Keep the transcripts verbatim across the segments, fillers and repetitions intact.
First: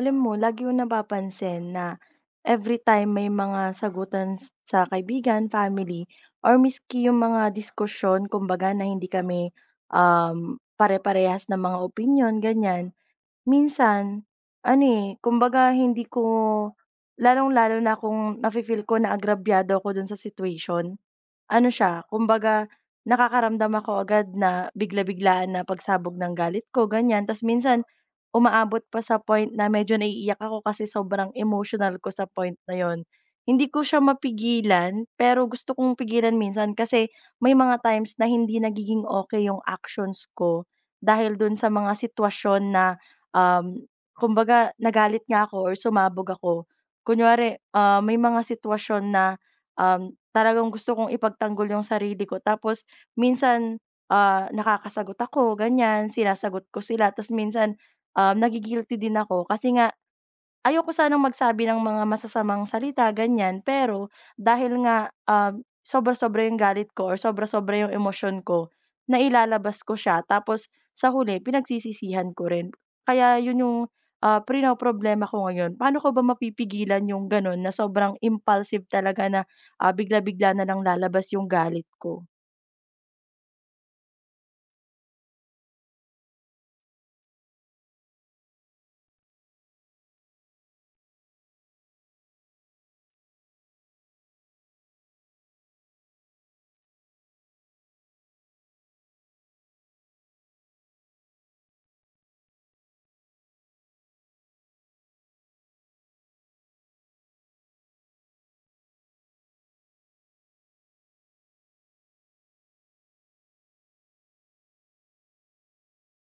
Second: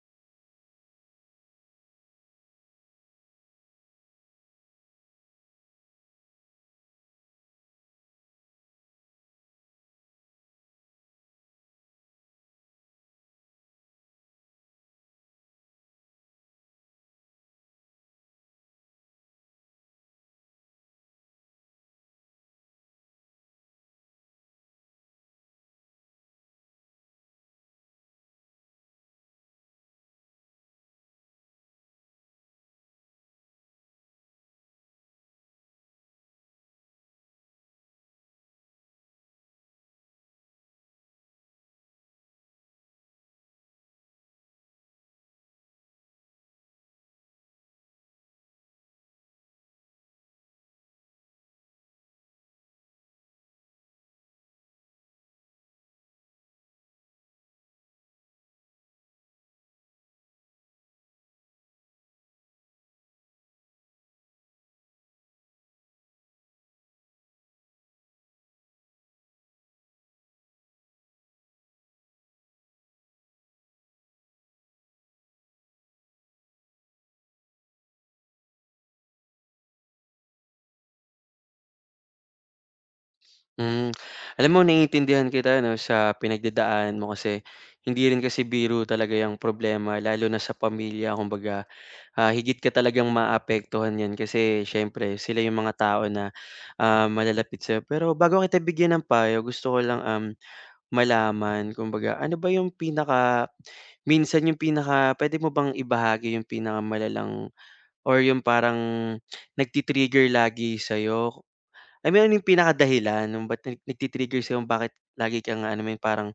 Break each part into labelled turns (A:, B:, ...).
A: Alam mo lagi kong napapansin na every time may mga sagutan s- sa kaibigan, family, or miski yung mga diskusyon kumbaga na hindi kami, um, pare-parehas ng mga opinyon ganyan. Minsan ano, eh, kumbaga hindi ko lalong-lalo na kung nafi-feel ko na agrabyado ako dun sa situation. Ano siya, kumbaga nakakaramdam ako agad na bigla-biglaan na pagsabog ng galit ko, ganyan. Tapos minsan umaabot pa sa point na medyo naiiyak ako kasi sobrang emotional ko sa point na yon. Hindi ko siya mapigilan, pero gusto kong pigilan minsan kasi may mga times na hindi nagiging okay yung actions ko dahil dun sa mga sitwasyon na, um, kumbaga nagalit nga ako or sumabog ako. Kunwari, ah, may mga sitwasyon na Um, talagang gusto kong ipagtanggol yung sarili ko tapos minsan, ah, nakakasagot ako ganyan, sinasagot ko sila ta's minsan, um, nagi-guilty din ako kasi nga ayoko sanang magsabi ng mga masasamang salita ganyan, pero dahil nga, um, sobra-sobra yung galit ko or sobra-sobra yung emosyon ko, nailalabas ko siya tapos sa huli pinagsisisihan ko rin. Kaya yun yung, ah, prino problema ko ngayon. Paano ko ba mapipigilan yung gano'n na sobrang impulsive talaga na, ah, bigla-bigla na lang lalabas yung galit ko?
B: Hmm, Alam mo naiintindihan kita 'no, sa pinagdadaanan mo kasi hindi rin kasi biro talaga yung problema lalo na sa pamilya kumbaga, ah, higit ka talagang maapektuhan niyan kasi siyempre sila 'yung mga tao na, ah, malalapit sa'yo. Pero bago kita bigyan ng payo gusto ko lang, um, malaman kumbaga ano ba 'yung pinaka minsan 'yung pinaka pwede mo bang ibahagi 'yung pinaka malalang or 'yung parang nagti-trigger lagi sa'yo? I mean, ano yung pinakadahilan nung ba't nag nagti-trigger sa'yo bakit lagi kang alam mo parang,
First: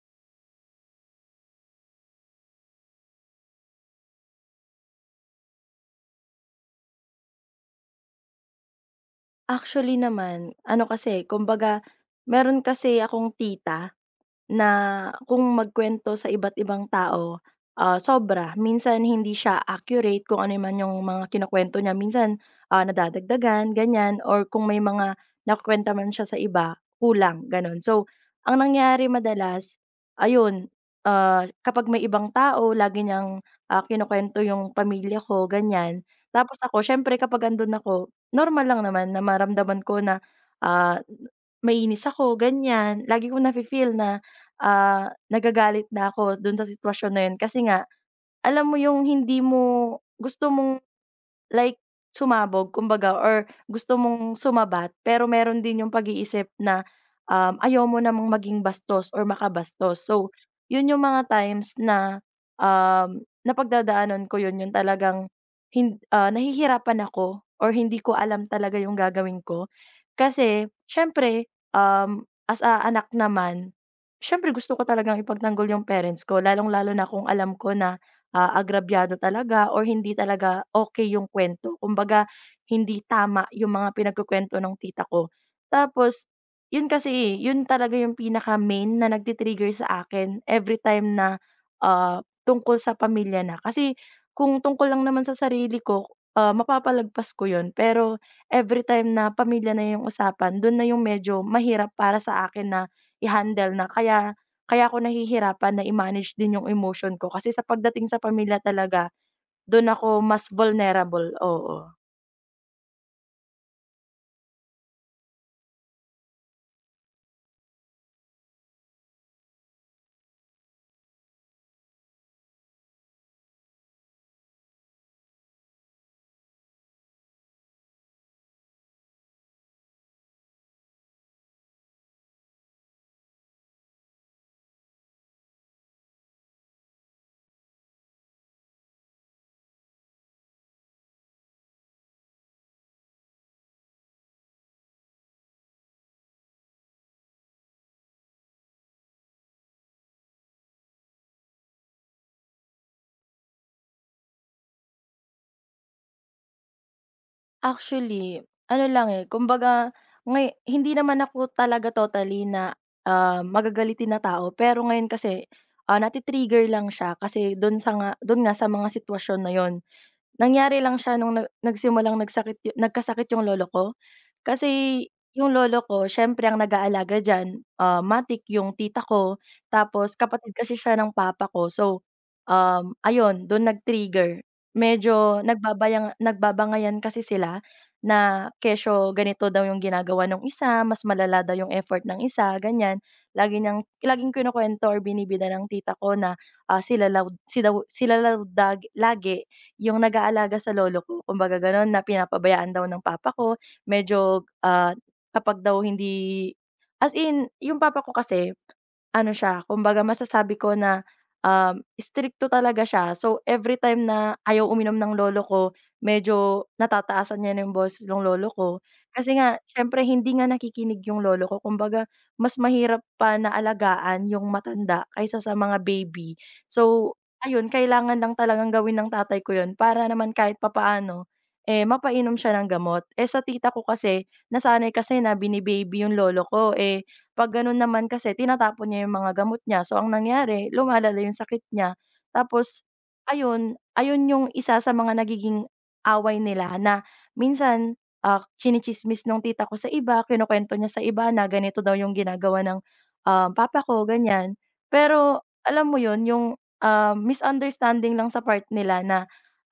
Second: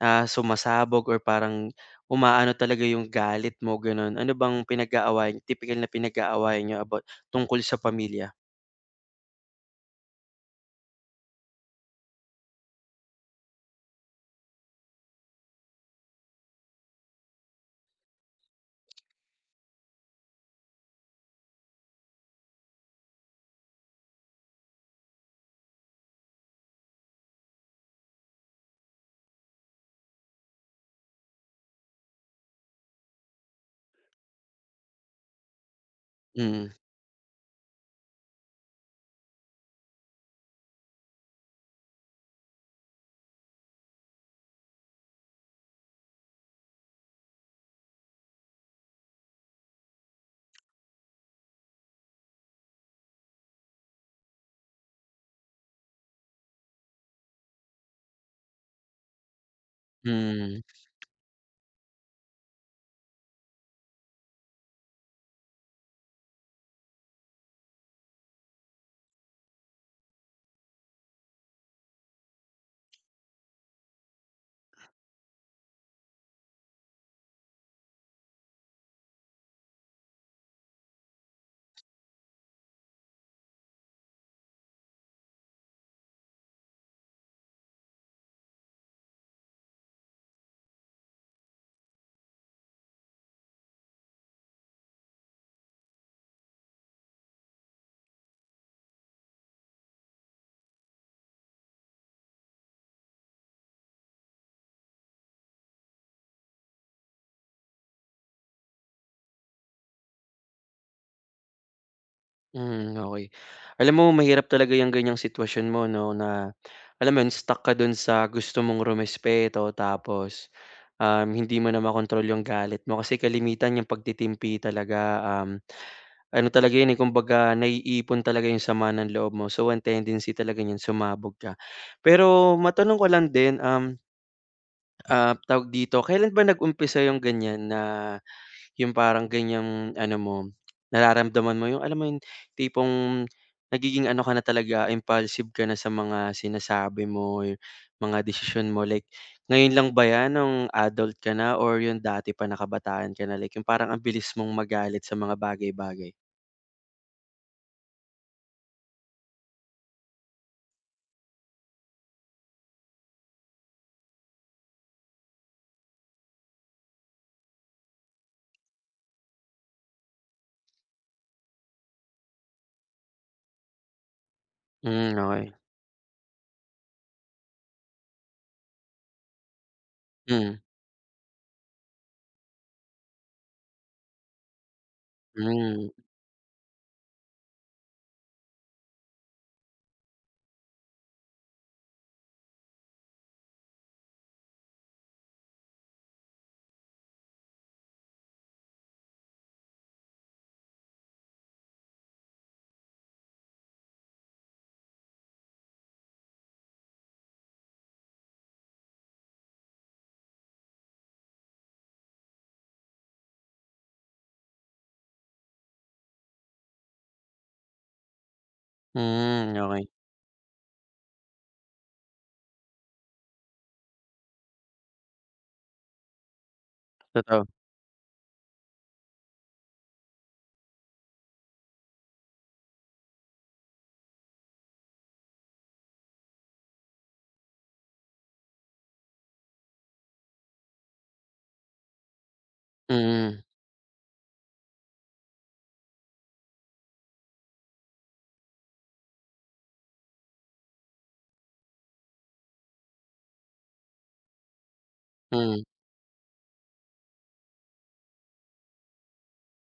B: ah, sumasabog or parang umaano talaga yung galit mo, gano'n? Ano bang pinag-aawayan tipikal na pinag-aawayan niyo about tungkol sa pamilya?
A: Actually naman, ano kasi kumbaga meron kasi akong tita na kung magkwento sa iba't ibang tao, ah, sobra. Minsan hindi siya accurate kung ano man yung mga kinukuwento niya. Minsan, ah, nadadagdagan, ganyan, or kung may mga nakukuwenta man siya sa iba, kulang, gano'n. So, ang nangyari madalas, ayun, ah, kapag may ibang tao lagi niyang, ah, kinukuwento yung pamilya ko, ganyan. Tapos
B: Mm.
A: ako siyempre kapag andun ako, normal lang naman na maramdaman ko na, ah, mainis ako, ganyan. Lagi ko nafi-feel na ah, nagagalit na ako dun sa sitwasyon na yun kasi nga alam mo yung hindi mo gusto mong like, sumabog kumbaga or gusto mong sumabat pero meron din yung pag-iisip na, um, ayaw mo namang maging bastos or makabastos. So,
B: Mm.
A: yun yung mga times na, um, napagdadaanan ko yun, yung talagang hin ah, nahihirapan ako or hindi ko alam talaga yung gagawin ko. Kasi siyempre, um, as a anak naman, siyempre gusto ko talagang ipagtanggol yung parents ko lalong-lalo na kung alam ko na ah, agrabyado talaga or hindi talaga okay yung kuwento. Kumbaga hindi tama yung mga pinagkukwento ng tita ko. Tapos yun kasi, yun talaga yung pinaka-main na nagti sa akin every time na, ah, tungkol sa pamilya na. Kasi kung tungkol lang naman sa sarili ko, ah, mapapalagpas ko yun. Pero every time na pamilya na yung usapan, dun na yung medyo mahirap para sa akin na i-handle na kaya kaya ako nahihirapan na i-manage din yung emotion ko kasi sa pagdating sa pamilya talaga, dun ako mas vulnerable, oo.
B: Mm. Okay. Alam mo mahirap talaga yung ganyang sitwasyon mo 'no, na alam mo yun, stuck ka dun sa gusto mong rumespeto tapos, um, hindi mo na makontrol yung galit mo kasi kalimitan yung pagtitimpi talaga, um ano talaga yun, eh, kumbaga naiipon talaga yung sama ng loob mo. So, ang tendency talaga niyan sumabog ka. Pero matanong ko lang din, um, ah, tawag dito, kailan ba nag-umpisa yung ganyan na yung parang ganyang ano mo, nararamdaman mo yung alam mo yung tipong nagiging ano ka na talaga, impulsive ka na sa mga sinasabi mo, yung mga desisyon mo. Like ngayon lang ba yan nung adult ka na or yung dati pa na kabataan ka na? Like yung parang ang bilis mong magalit sa mga bagay-bagay?
A: Actually, ano lang, eh, kumbaga ngay hindi naman ako talaga totally na, ah, magagalitin na tao pero ngayon kasi, ah, nati lang siya kasi dun sa nga dun nga sa mga sitwasyon na yon. Nangyari lang siya nung nag nagsimulang nagsakit yu nagkasakit yung lolo ko. Kasi
B: Hmm,
A: yung
B: okey.
A: lolo ko siyempre ang nag-aalaga diyan, ah, matic yung tita ko, tapos kapatid
B: Hmm.
A: kasi siya ng papa ko. So, um, ayun dun nag-trigger. Medyo
B: Hmm.
A: nagbabayang nagbabangayan kasi sila na kesyo ganito daw yung ginagawa nung isa, mas malala daw yung effort ng isa, ganyan. Lagi niyang laging kinukuwento or binibida ng tita ko na, ah, sila law si daw sila law dag lagi yung nag-aalaga sa lolo ko kumbaga gano'n, na pinapabayaan daw ng papa ko medyo, ah, kapag daw hindi as in yung papa ko kasi ano siya, kumbaga masasabi ko na, um, strikto talaga siya. So, every time na ayaw uminom ng lolo ko, medyo natataasan niya na yung boses nung lolo ko. Kasi
B: Hmm,
A: nga
B: okey.
A: siyempre hindi nga nakikinig yung lolo ko. Kumbaga mas mahirap pa na alagaan yung matanda kaysa sa mga baby. So,
B: Totoo.
A: ayun kailangan lang talagang gawin ng tatay ko yun para naman kahit papaano, eh, mapainom siya ng gamot. Eh, sa tita ko kasi nasanay kasi na bini-baby yung lolo ko, eh, 'pag gano'n naman kasi tinatapon niya yung mga gamot niya. So, ang nangyari lumalala yung sakit niya. Tapos
B: Mm.
A: ayun, ayun yung isa sa mga nagiging away nila na minsan, ah, tsini nung tita ko sa iba, kinukuwento niya sa iba na ganito daw yung ginagawa ng, um, papa ko, ganyan. Pero
B: Mm.
A: alam mo yun, yung, ah, misunderstanding lang sa part nila na,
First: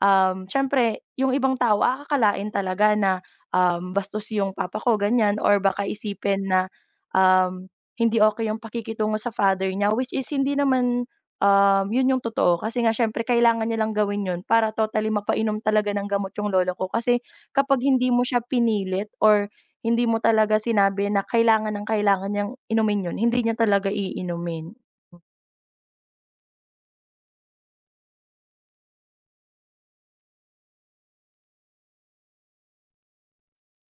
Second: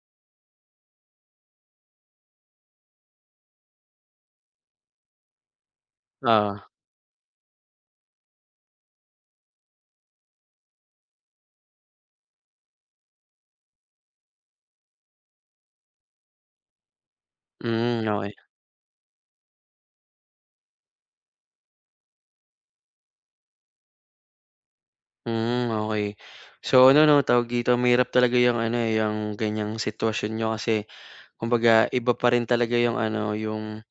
A: um, siyempre yung ibang tao aakalain talaga na, um, bastos yung papa ko, ganyan or baka isipin
B: Oo.
A: na um, hindi okay yung pakikitungo sa father niya, which is hindi naman, um, yun yung totoo kasi nga siyempre kailangan niya lang gawin yun para totally mapainom talaga ng gamot yung lolo ko. Kasi kapag
B: Hmm,
A: hindi mo
B: okey.
A: siya pinilit or hindi mo talaga sinabi na kailangan ng kailangan niyang inumin yun, hindi niya talaga iinumin.
B: Hmm, okey. So ano 'no, tawag dito, mahirap talaga yung ano, eh, yung ganyang sitwasyon niyo kasi kumbaga iba pa rin talaga yung ano, yung,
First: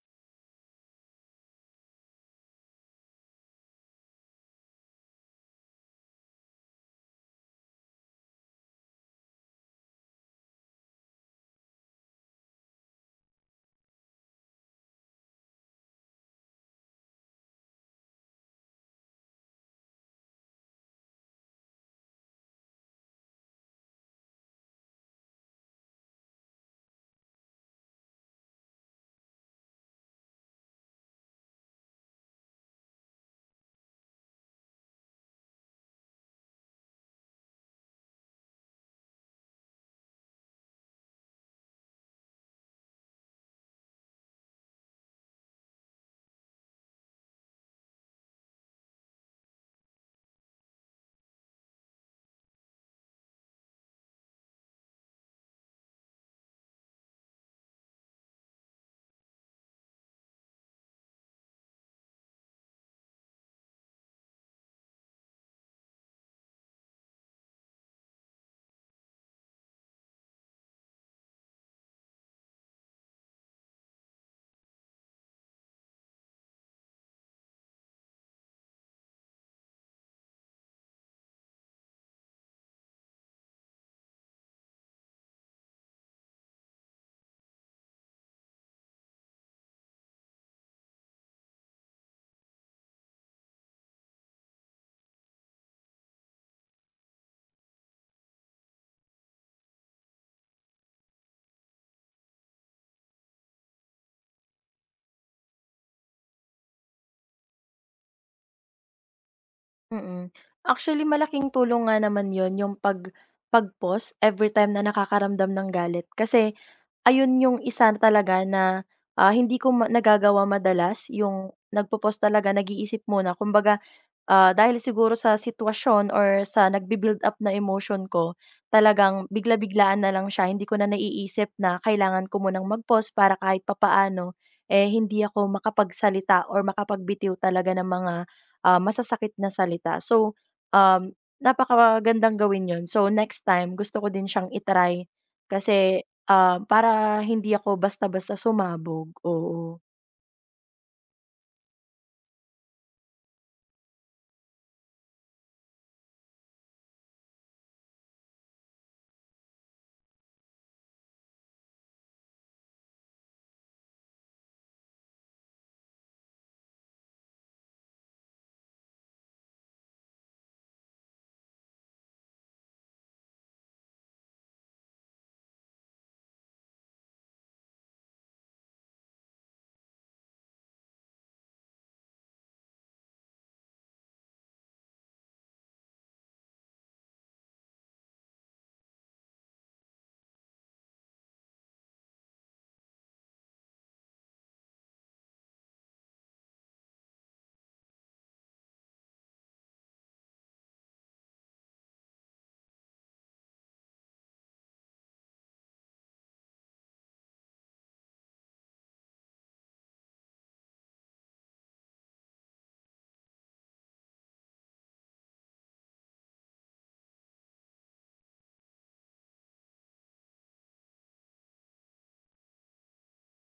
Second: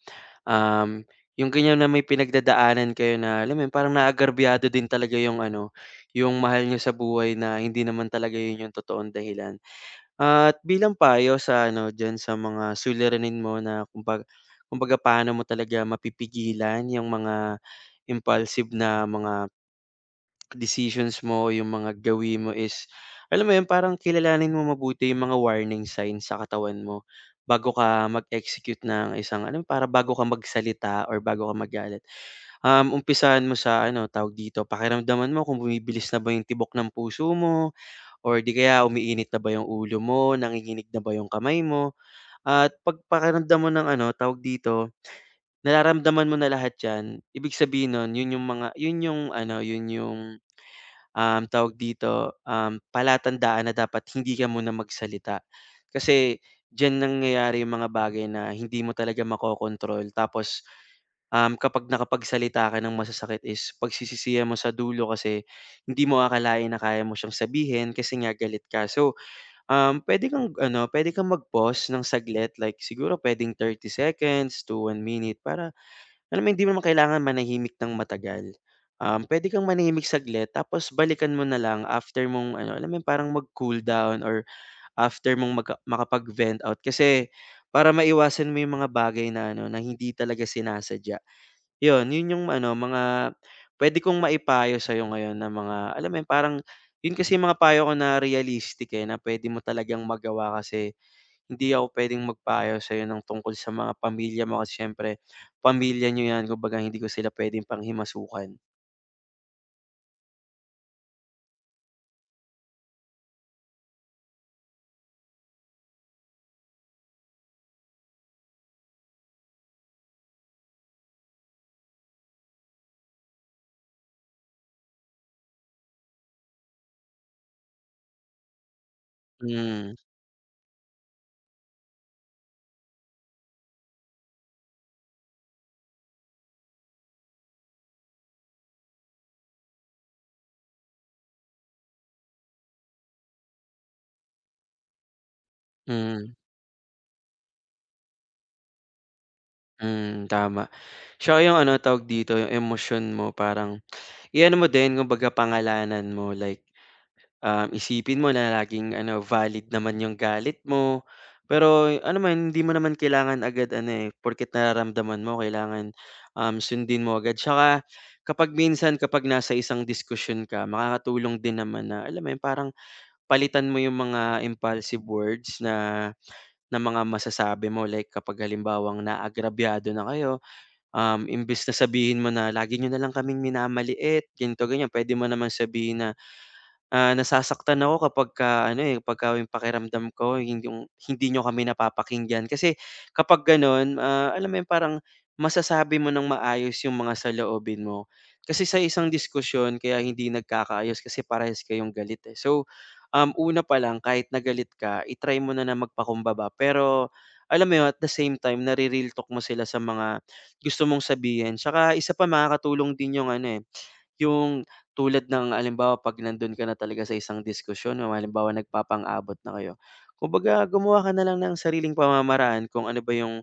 B: um, yung ganyan na may pinagdadaanan kayo na alam mo yun, parang naagarbyado din talaga yung ano, yung mahal niyo sa buhay na hindi naman talaga yun yung totoong dahilan. At bilang payo sa ano diyan sa mga suliranin mo na kumbaga kumbaga paano mo talaga mapipigilan yung mga impulsive na mga decisions mo, yung mga gawin mo is alam mo yun parang kilalanin mo mabuti yung mga warning signs sa katawan mo bago ka mag-execute ng isang alam para bago ka magsalita or bago ka magalit. Um, umpisahan mo sa ano, tawag dito, pakiramdaman mo kung bumibilis na ba yung tibok ng puso mo, or di kaya umiinit na ba yung ulo mo, nanginginig na ba yung kamay mo, at 'pag pakiramdam mo ng ano, tawag dito, nararamdaman mo na lahat 'yan, ibig sabihin nun yun yung mga yun yung ano, yun yung, um, tawag dito, um, palatandaan na dapat hindi ka muna magsalita. Kasi diyan nangyayari yung mga bagay na hindi mo talaga makokontrol tapos, um, kapag nakapagsalita ka ng masasakit is pagsisisihan mo sa dulo kasi hindi mo akalain na kaya mo siyang sabihin kasi nga galit ka. So, Um, puwede kang ano, puwede kang mag-pause ng saglit like siguro puwedeng thirty seconds to one minute para alam mo hindi mo naman kailangan manahimik ng matagal. Um, puwede kang manahimik saglit tapos balikan mo na lang after mong ano, alam mo yun parang mag-cool down or after mong maka makapag-vent out kasi para maiwasan mo yung mga bagay na ano, na hindi talaga sinasadya. Yun, yun yung ano, mga puwede kong maipayo sa'yo ngayon na mga alam mo yun, parang yun kasi yung mga payo ko na realistic, eh, na puwede mo talagang magawa kasi hindi ako puwedeng magpayo sa'yo ng tungkol sa mga pamilya mo kasi siyempre pamilya nyo 'yan, kumbaga hindi ko sila puwedeng panghimasukan.
A: Mm. Actually, malaking tulong nga naman yon yung pag pag-pause every time na nakakaramdam ng galit. Kasi ayun yung isa talaga na, ah, hindi ko ma nagagawa madalas, yung nagpo-pause talaga, nag-iisip muna. Kumbaga ah, dahil siguro sa sitwasyon or sa nagbi-build up na emotion ko, talagang
B: Hmm.
A: bigla-biglaan na lang siya. Hindi ko na naiisip na kailangan ko munang mag-pause para kahit papaano, eh, hindi ako makapagsalita or makapagbitiw talaga ng mga, ah, masasakit na salita. So, um, napakagandang gawin 'yon. So, next time gusto ko din siyang i-try kasi,
B: Mm.
A: ah, para hindi ako basta-basta sumabog, oo.
B: Mm, tama. Tsaka yung ano, tawag dito, yung emosyon mo parang iyan mo din, kumbaga pangalanan mo like Um, isipin mo na laging ano, valid naman yung galit mo. Pero ano man, hindi mo naman kailangan agad ano eh, porket nararamdaman mo, kailangan um, sundin mo agad. Tsaka kapag minsan, kapag nasa isang diskusyon ka, makakatulong din naman na, alam mo yun, parang palitan mo yung mga impulsive words na, na mga masasabi mo. Like kapag halimbawang naagrabyado na kayo, um, imbis na sabihin mo na, lagi nyo na lang kaming minamaliit, ganito, ganyan, pwede mo naman sabihin na, ah, nasasaktan ako kapagka ano, eh, pagka yung pakiramdam ko hindi yung hindi niyo kami napapakinggan. Kasi kapag gano'n, ah, alam mo yun parang masasabi mo ng maayos yung mga saloobin mo. Kasi sa isang diskusyon kaya hindi nagkakaayos kasi parehas kayong galit, eh. So, um, una pa lang kahit na galit ka i mo na na magpakumbaba pero alam mo yun at the same time nare-real talk mo sila sa mga gusto mong sabihin. Tsaka isa pa makakatulong din yung ano, eh, yung tulad ng halimbawa 'pag nandun ka na talaga sa isang diskusyon o halimbawa nagpapang-abot na kayo, kumbaga gumawa ka na lang ng sariling pamamaraan kung ano ba yung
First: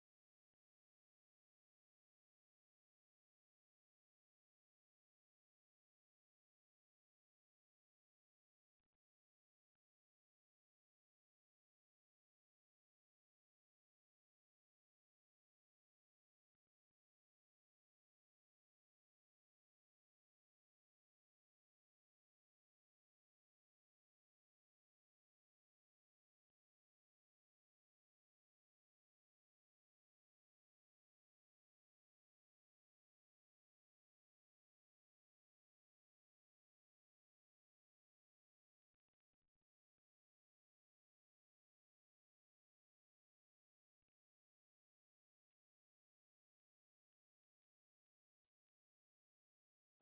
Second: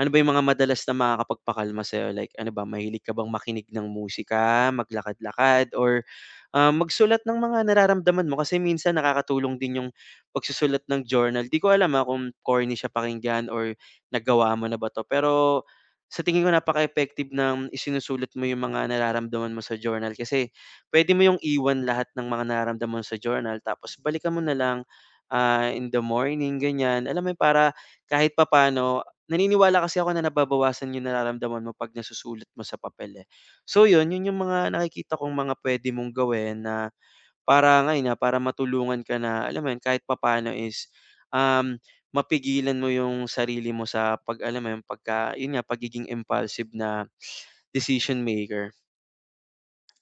B: ano ba yung mga madalas na makakapagpakalma sa'yo, like ano ba, mahilig ka bang makinig ng musika, maglakad-lakad or ah, magsulat ng mga nararamdaman mo kasi minsan nakakatulong din yung pagsusulat ng journal. Di ko alam, ah, kung corny siya pakinggan or nagawa mo na ba 'to, pero sa tingin ko napaka-effective ng isinusulat mo yung mga nararamdaman mo sa journal kasi puwede mo yung iwan lahat ng mga nararamdaman mo sa journal tapos balikan mo na lang, ah, in the morning, ganyan. Alam mo yun, para kahit papaano naniniwala kasi ako na nababawasan yung nararamdaman mo 'pag nasusulat mo sa papel, eh. So yun, yun yung mga nakikita kong mga puwede mong gawin na para ngayon, na para matulungan ka na alam mo yun, kahit papaano is, um, mapigilan mo yung sarili mo sa 'pag alam mo yun, pagka yun nga, pagiging impulsive na decision maker.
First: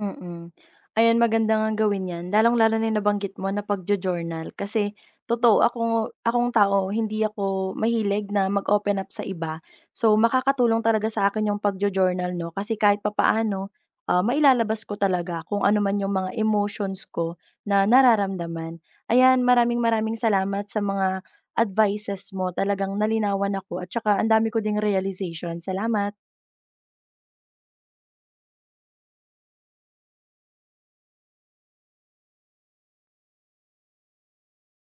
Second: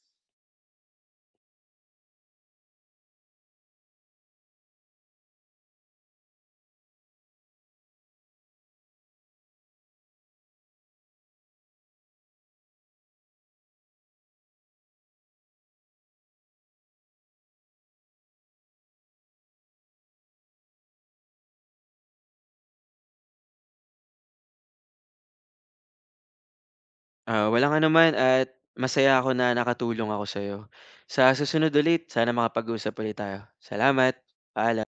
A: Mm. Ayan, maganda ngang gawin 'yan, lalong-lalo na yung nabanggit mo na pagjo-journal kasi totoo ako akong tao hindi ako mahilig na mag-open up sa iba. So, makakatulong talaga sa akin yung pagjo-journal 'no, kasi kahit papaano, ah, mailalabas ko talaga kung ano man yung mga emotions ko na nararamdaman. Ayan, maraming-maraming salamat sa mga advices mo, talagang nalinawan ako at saka ang dami ko ding realization. Salamat.
B: Ah, walang anuman at masaya ako na nakatulong ako sa sa'yo. Sa susunod ulit, sana makapag-usap ulit tayo. Salamat, paalam.